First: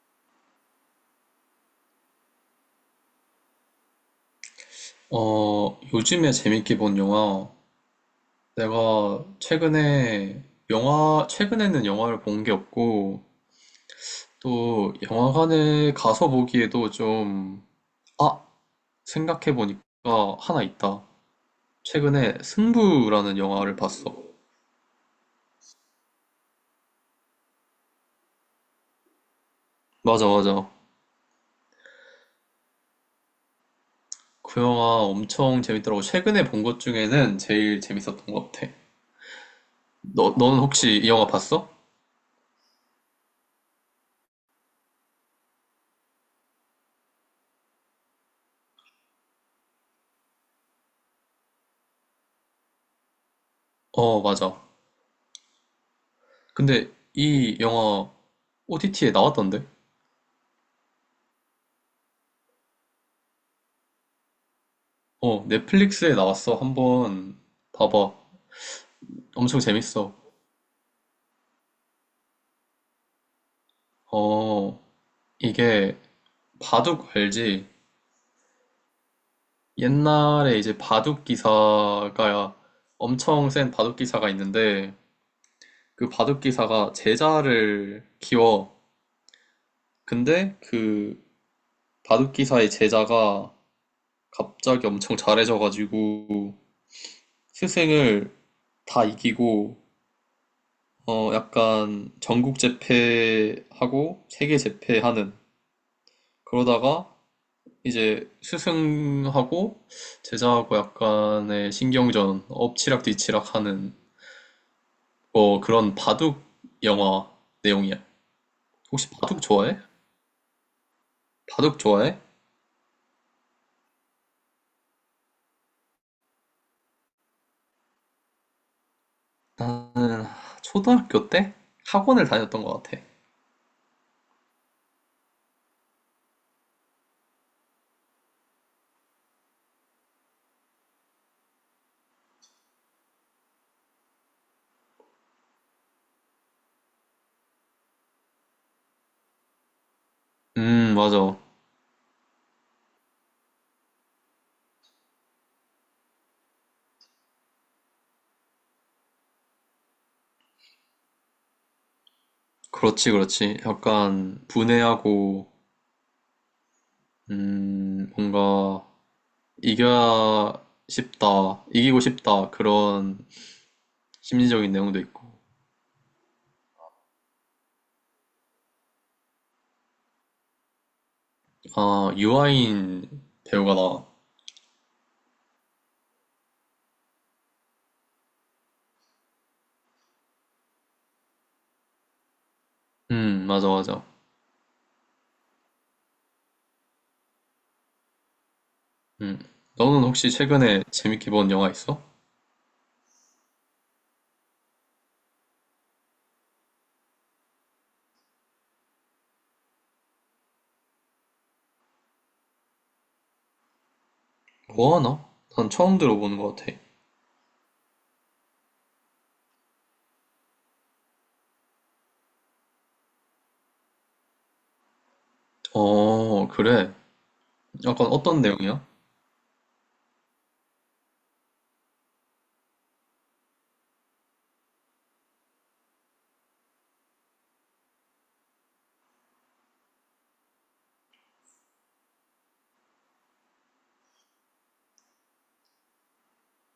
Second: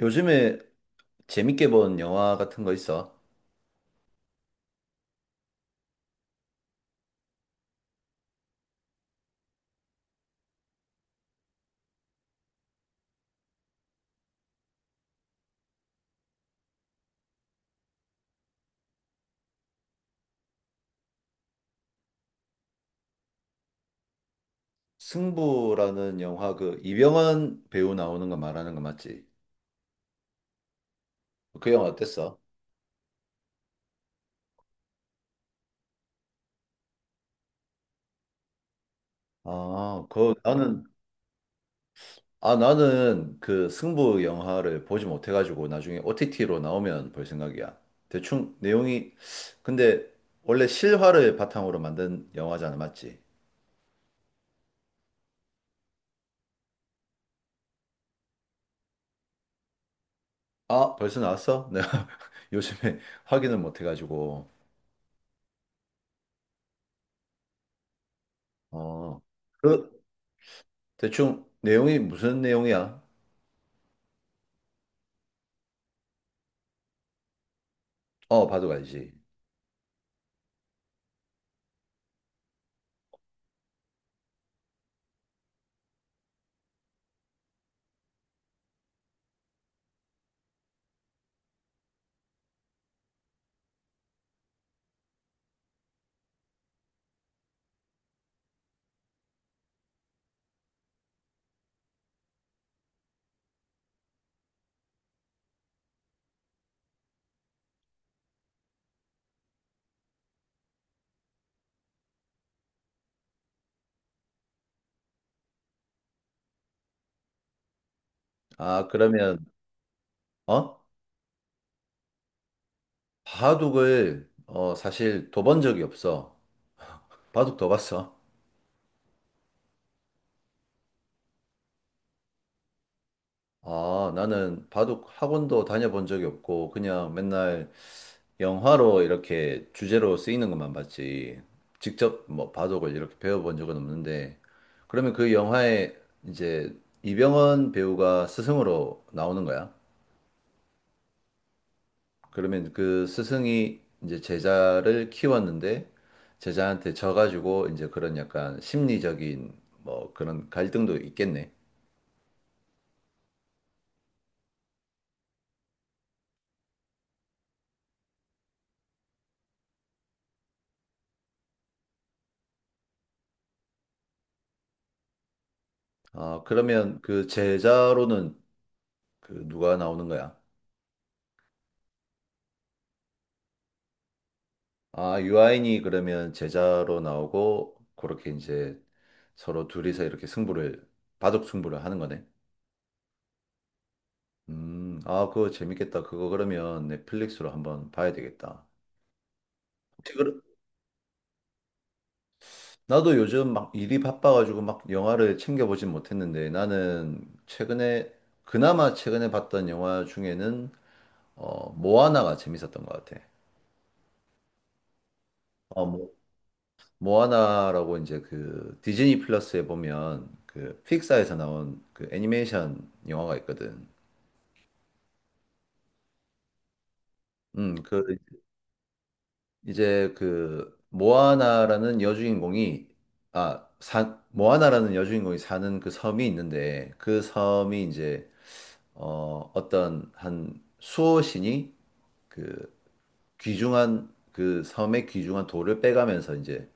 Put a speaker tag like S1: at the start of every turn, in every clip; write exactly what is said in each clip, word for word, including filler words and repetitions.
S1: 요즘에 재밌게 본 영화 같은 거 있어?
S2: 어, 요즘에 재밌게 본 영화, 내가 최근에 영화, 최근에는 영화를 본 게 없고, 또 영화관에 가서 보기에도 좀, 아, 생각해보니까 하나 있다. 최근에 승부라는 영화를 봤어.
S1: 승부라는 영화 그 이병헌 배우 나오는 거 말하는 거 맞지?
S2: 맞아, 맞아.
S1: 그 영화 어땠어?
S2: 그 영화 엄청 재밌더라고. 최근에 본 것 중에는 제일 재밌었던 것 같아.
S1: 아, 그
S2: 너, 넌
S1: 나는
S2: 혹시 이 영화 봤어?
S1: 아 나는 그 승부 영화를 보지 못해 가지고 나중에 오티티로 나오면 볼 생각이야. 대충 내용이 근데 원래 실화를 바탕으로 만든 영화잖아, 맞지?
S2: 어, 맞아. 근데 이 영화 오티티에 나왔던데?
S1: 아, 벌써 나왔어? 내가 요즘에 확인을 못해 가지고.
S2: 어, 넷플릭스에 나왔어. 한번 봐봐.
S1: 어.
S2: 엄청
S1: 그
S2: 재밌어.
S1: 대충 내용이 무슨 내용이야?
S2: 어, 이게 바둑 알지?
S1: 어, 바둑 알지.
S2: 옛날에 이제 바둑 기사가 엄청 센 바둑 기사가 있는데 그 바둑 기사가 제자를 키워. 근데 그 바둑 기사의 제자가 갑자기 엄청 잘해져가지고 스승을 다 이기고 어 약간 전국 제패하고 세계 제패하는 그러다가 이제 스승하고 제자하고 약간의 신경전, 엎치락뒤치락 하는 뭐 그런 바둑 영화 내용이야.
S1: 아,
S2: 혹시 바둑
S1: 그러면,
S2: 좋아해?
S1: 어?
S2: 바둑 좋아해?
S1: 바둑을, 어, 사실 둬본 적이 없어. 바둑 둬 봤어?
S2: 나는 초등학교 때 학원을 다녔던 것 같아.
S1: 아, 나는 바둑 학원도 다녀본 적이 없고, 그냥 맨날 영화로 이렇게 주제로 쓰이는 것만 봤지. 직접 뭐 바둑을 이렇게 배워본 적은 없는데, 그러면 그 영화에 이제 이병헌 배우가 스승으로 나오는 거야?
S2: 음, 맞아.
S1: 그러면 그 스승이 이제 제자를 키웠는데 제자한테 져가지고 이제 그런 약간 심리적인 뭐 그런 갈등도 있겠네.
S2: 그렇지, 그렇지. 약간 분해하고, 음, 뭔가 이겨야 싶다, 이기고 싶다, 그런 심리적인 내용도 있고.
S1: 아, 그러면 그 제자로는 그 누가 나오는 거야?
S2: 아, 유아인 배우가 나와.
S1: 아, 유아인이 그러면 제자로 나오고 그렇게 이제 서로 둘이서 이렇게 승부를 바둑 승부를 하는 거네.
S2: 음, 맞아, 맞아.
S1: 음, 아, 그거 재밌겠다. 그거 그러면 넷플릭스로 한번 봐야 되겠다.
S2: 음. 너는
S1: 혹시,
S2: 혹시
S1: 그,
S2: 최근에 재밌게 본 영화 있어?
S1: 나도 요즘 막 일이 바빠가지고 막 영화를 챙겨보진 못했는데 나는 최근에 그나마 최근에 봤던 영화 중에는 어 모아나가 재밌었던 것 같아.
S2: 뭐 하나? 난
S1: 어
S2: 처음
S1: 뭐,
S2: 들어보는 것 같아.
S1: 모아나라고 이제 그 디즈니 플러스에 보면 그 픽사에서 나온 그 애니메이션 영화가 있거든.
S2: 어, 그래.
S1: 음 그
S2: 약간 어떤 내용이야?
S1: 이제 그 모아나라는 여주인공이 아 사, 모아나라는 여주인공이 사는 그 섬이 있는데 그 섬이 이제 어, 어떤 한 수호신이 그 귀중한 그 섬의 귀중한 돌을 빼가면서 이제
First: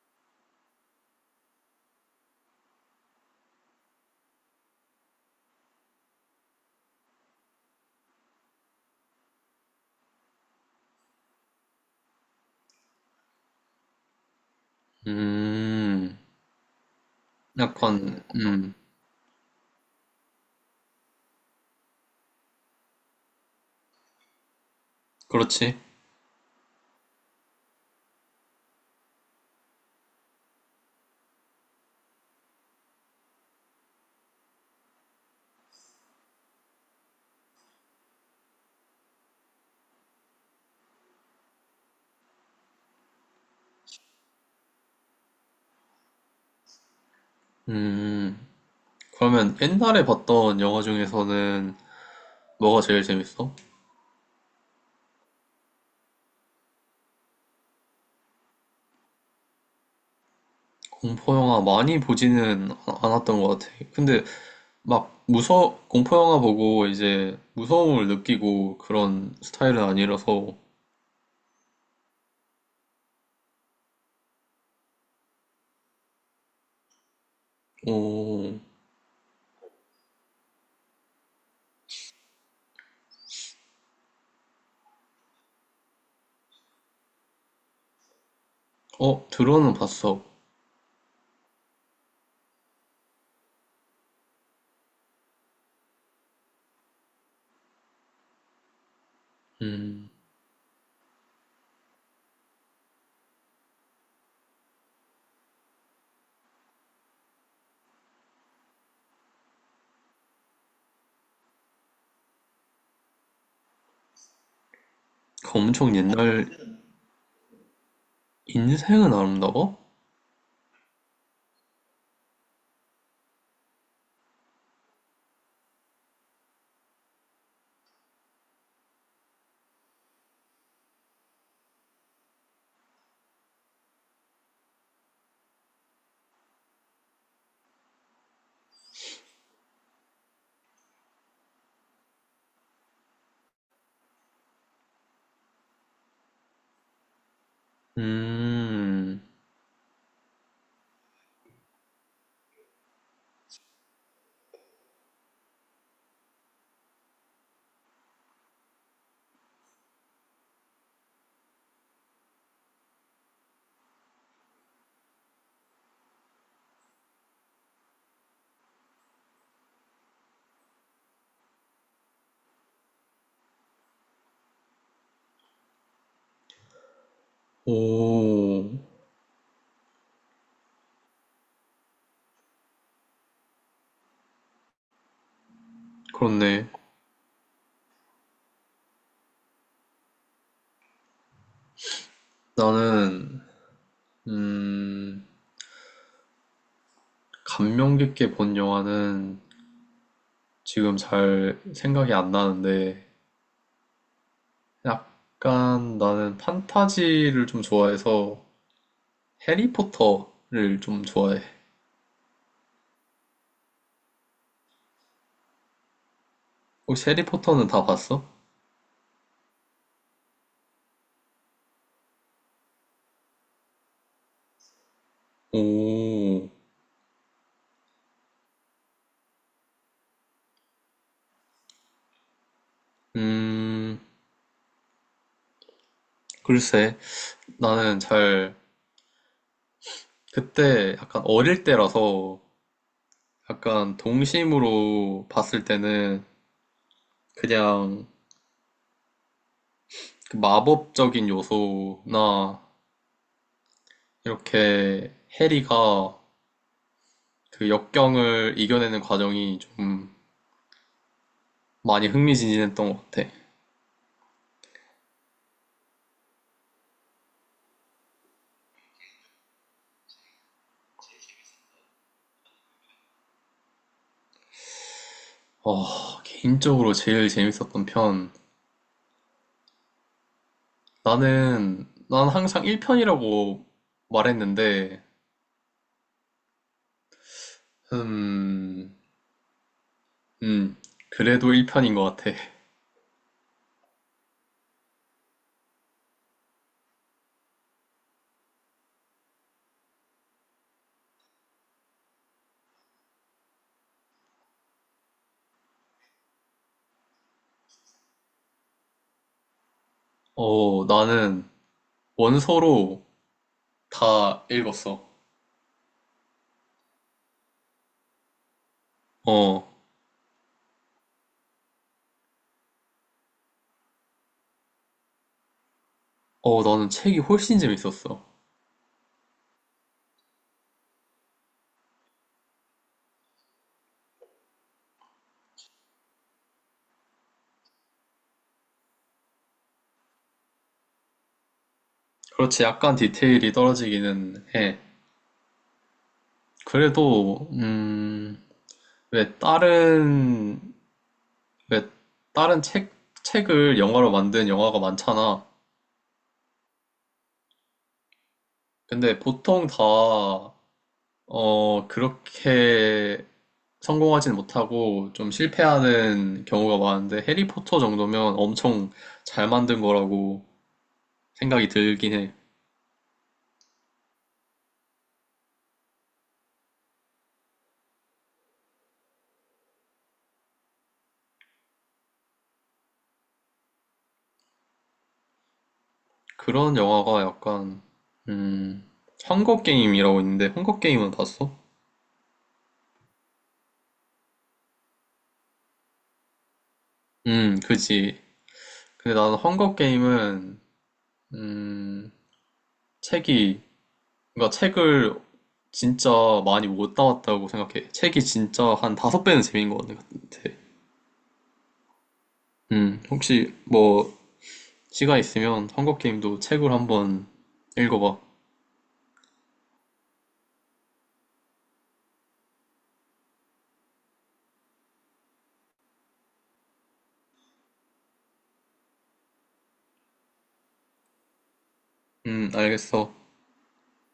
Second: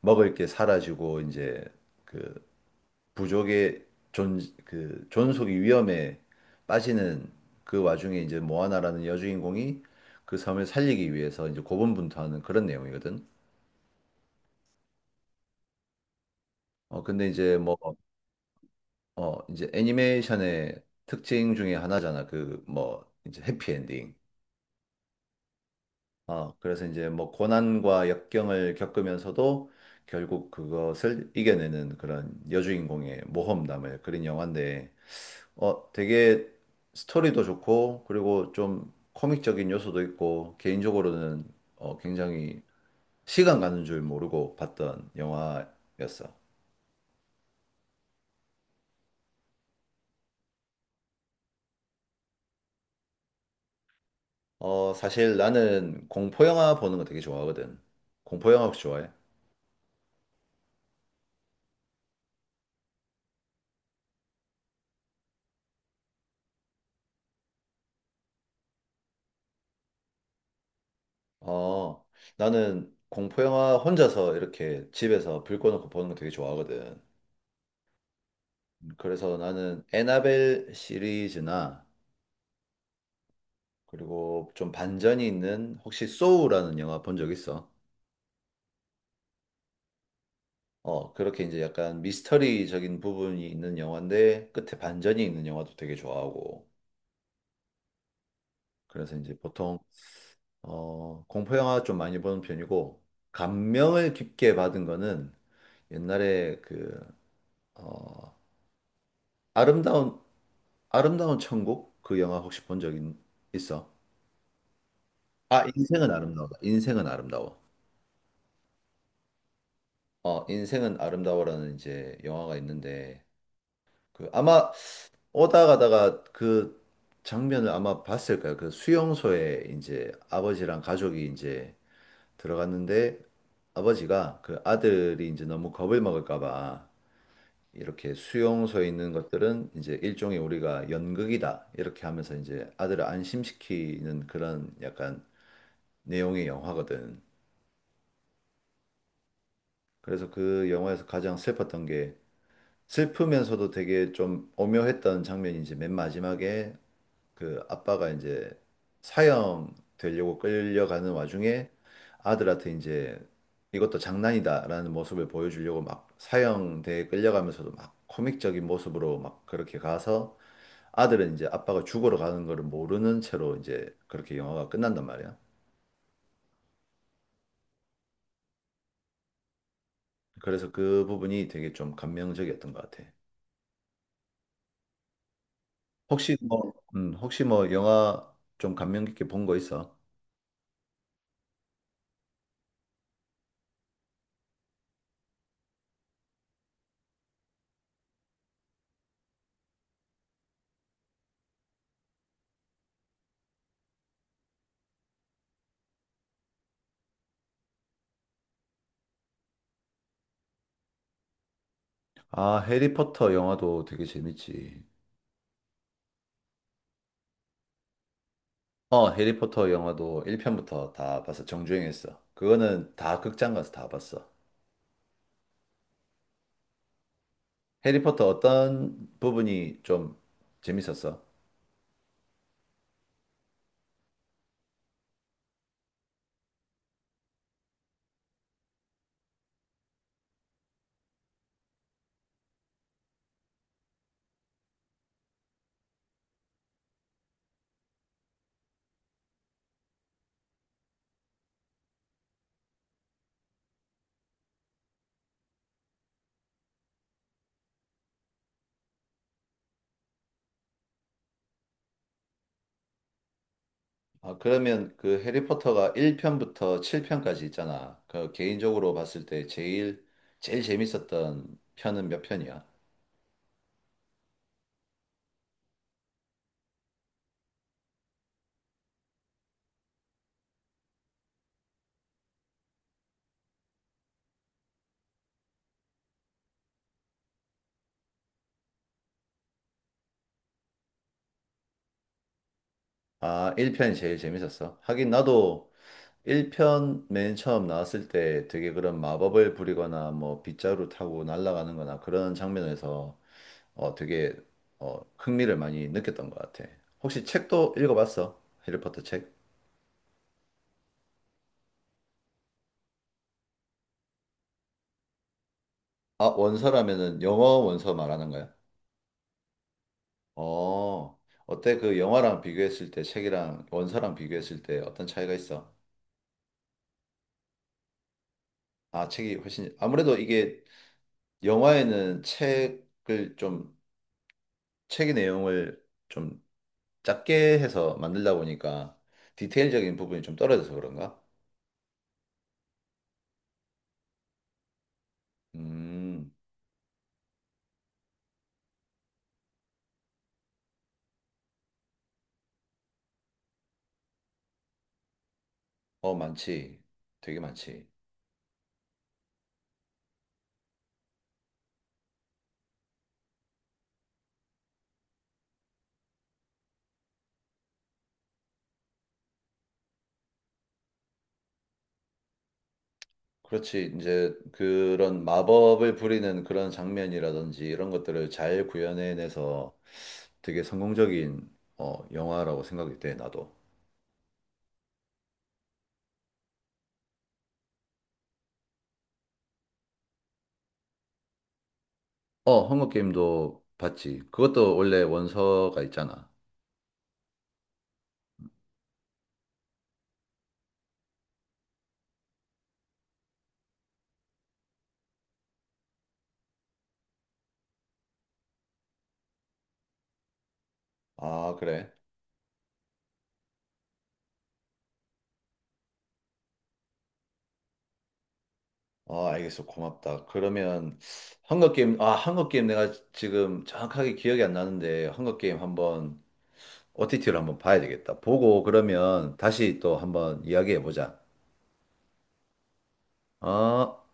S1: 먹을 게 사라지고 이제 그 부족의 존, 그 존속이 위험에 빠지는 그 와중에 이제 모아나라는 여주인공이 그 섬을 살리기 위해서 이제 고군분투하는 그런 내용이거든.
S2: 음,
S1: 어, 근데 이제 뭐,
S2: 약간, 음,
S1: 어, 이제 애니메이션의 특징 중에 하나잖아. 그 뭐, 이제 해피엔딩.
S2: 그렇지.
S1: 어, 그래서 이제 뭐 고난과 역경을 겪으면서도 결국 그것을 이겨내는 그런 여주인공의 모험담을 그린 영화인데, 어, 되게 스토리도 좋고, 그리고 좀 코믹적인 요소도 있고, 개인적으로는 어, 굉장히 시간 가는 줄 모르고 봤던 영화였어.
S2: 음, 그러면 옛날에 봤던 영화 중에서는 뭐가 제일 재밌어?
S1: 어, 사실 나는 공포 영화 보는 거 되게 좋아하거든. 공포 영화 혹시 좋아해?
S2: 공포 영화 많이 보지는 아- 않았던 것 같아. 근데 막 무서, 공포 영화 보고 이제 무서움을 느끼고 그런 스타일은 아니라서,
S1: 어, 나는 공포 영화 혼자서 이렇게 집에서 불 꺼놓고 보는 거 되게 좋아하거든.
S2: 오,
S1: 그래서 나는 애나벨 시리즈나 그리고 좀 반전이 있는 혹시 소우라는 영화 본 적 있어?
S2: 어, 들어는 봤어.
S1: 어, 그렇게 이제 약간 미스터리적인 부분이 있는 영화인데 끝에 반전이 있는 영화도 되게 좋아하고. 그래서 이제 보통
S2: 음,
S1: 어, 공포 영화 좀 많이 보는 편이고 감명을 깊게 받은 거는 옛날에 그 어, 아름다운 아름다운 천국? 그 영화 혹시 본 적 있어?
S2: 그
S1: 아,
S2: 엄청
S1: 인생은
S2: 옛날
S1: 아름다워. 인생은 아름다워.
S2: 인생은 아름다워?
S1: 어, 인생은 아름다워라는 이제 영화가 있는데 그 아마 오다 가다가 그 장면을 아마 봤을 거야. 그 수용소에 이제 아버지랑 가족이 이제 들어갔는데 아버지가 그 아들이 이제 너무 겁을 먹을까 봐 이렇게 수용소에 있는 것들은 이제 일종의 우리가 연극이다. 이렇게 하면서 이제 아들을 안심시키는 그런 약간 내용의 영화거든.
S2: 음,
S1: 그래서 그 영화에서 가장 슬펐던 게 슬프면서도 되게 좀 오묘했던 장면이 이제 맨 마지막에 그 아빠가 이제 사형 되려고 끌려가는 와중에 아들한테 이제 이것도 장난이다라는 모습을 보여주려고 막 사형대에 끌려가면서도 막 코믹적인 모습으로 막 그렇게 가서 아들은 이제 아빠가 죽으러 가는 거를 모르는 채로 이제 그렇게 영화가 끝난단 말이야.
S2: 오,
S1: 그래서 그 부분이 되게 좀 감명적이었던 것 같아. 혹시
S2: 그렇네.
S1: 뭐, 음, 혹시 뭐 영화 좀 감명 깊게 본 거 있어?
S2: 나는, 음, 감명 깊게 본 영화는 지금 잘 생각이 안 나는데, 약간 나는 판타지를 좀 좋아해서 해리포터를 좀 좋아해.
S1: 아, 해리포터 영화도 되게 재밌지.
S2: 혹시 해리포터는 다 봤어?
S1: 어, 해리포터 영화도 일 편부터 다 봤어. 정주행했어. 그거는 다 극장 가서 다 봤어.
S2: 오,
S1: 해리포터 어떤 부분이 좀 재밌었어?
S2: 음, 글쎄, 나는 잘 그때 약간 어릴 때라서 약간 동심으로 봤을 때는 그냥 그 마법적인 요소나 이렇게 해리가 그 역경을 이겨내는 과정이 좀 많이 흥미진진했던 것 같아.
S1: 아, 그러면 그 해리포터가 일 편부터 칠 편까지 있잖아. 그 개인적으로 봤을 때 제일, 제일 재밌었던 편은 몇 편이야?
S2: 아, 개인적으로 제일 재밌었던 편. 나는, 난 항상 일 편이라고 말했는데, 음, 음, 그래도 일 편인 것 같아.
S1: 아, 일 편이 제일 재밌었어. 하긴 나도 일 편 맨 처음 나왔을 때 되게 그런 마법을 부리거나 뭐 빗자루 타고 날아가는 거나 그런 장면에서 어 되게 어 흥미를 많이 느꼈던 것 같아. 혹시 책도 읽어봤어? 해리포터 책?
S2: 어, 나는 원서로 다 읽었어.
S1: 아, 원서라면은 영어 원서 말하는 거야?
S2: 어,
S1: 어, 어때? 그 영화랑 비교했을 때 책이랑 원서랑 비교했을 때 어떤 차이가 있어?
S2: 어, 나는 책이 훨씬 재밌었어.
S1: 아, 책이 훨씬 아무래도 이게 영화에는 책을 좀 책의 내용을 좀 작게 해서 만들다 보니까 디테일적인 부분이 좀 떨어져서 그런가?
S2: 그렇지, 약간 디테일이 떨어지기는 해.
S1: 음,
S2: 그래도, 음, 왜 다른, 왜 다른 책, 책을 영화로 만든 영화가 많잖아.
S1: 어, 많지. 되게 많지.
S2: 근데 보통 다, 어, 그렇게 성공하진 못하고 좀 실패하는 경우가 많은데, 해리포터 정도면 엄청 잘 만든 거라고 생각이 들긴 해.
S1: 그렇지. 이제 그런 마법을 부리는 그런 장면이라든지 이런 것들을 잘 구현해내서 되게 성공적인 어, 영화라고 생각이 돼, 나도.
S2: 그런 영화가 약간 음 헝거 게임이라고 있는데 헝거 게임은 봤어?
S1: 어, 헝거 게임도 봤지. 그것도 원래 원서가 있잖아.
S2: 음 그지. 근데 나는 헝거 게임은 음 책이 그러니까 책을 진짜 많이 못 담았다고 생각해. 책이 진짜 한 다섯 배는 재미인 것 같아.
S1: 아, 그래.
S2: 음 혹시 뭐 시간 있으면 헝거 게임도 책을 한번 읽어봐.
S1: 어, 알겠어. 고맙다. 그러면 헝거 게임, 아, 헝거 게임 내가 지금 정확하게 기억이 안 나는데 헝거 게임 한번 오티티로 한번 봐야 되겠다. 보고 그러면 다시 또 한번 이야기해 보자.
S2: 음 알겠어.
S1: 어?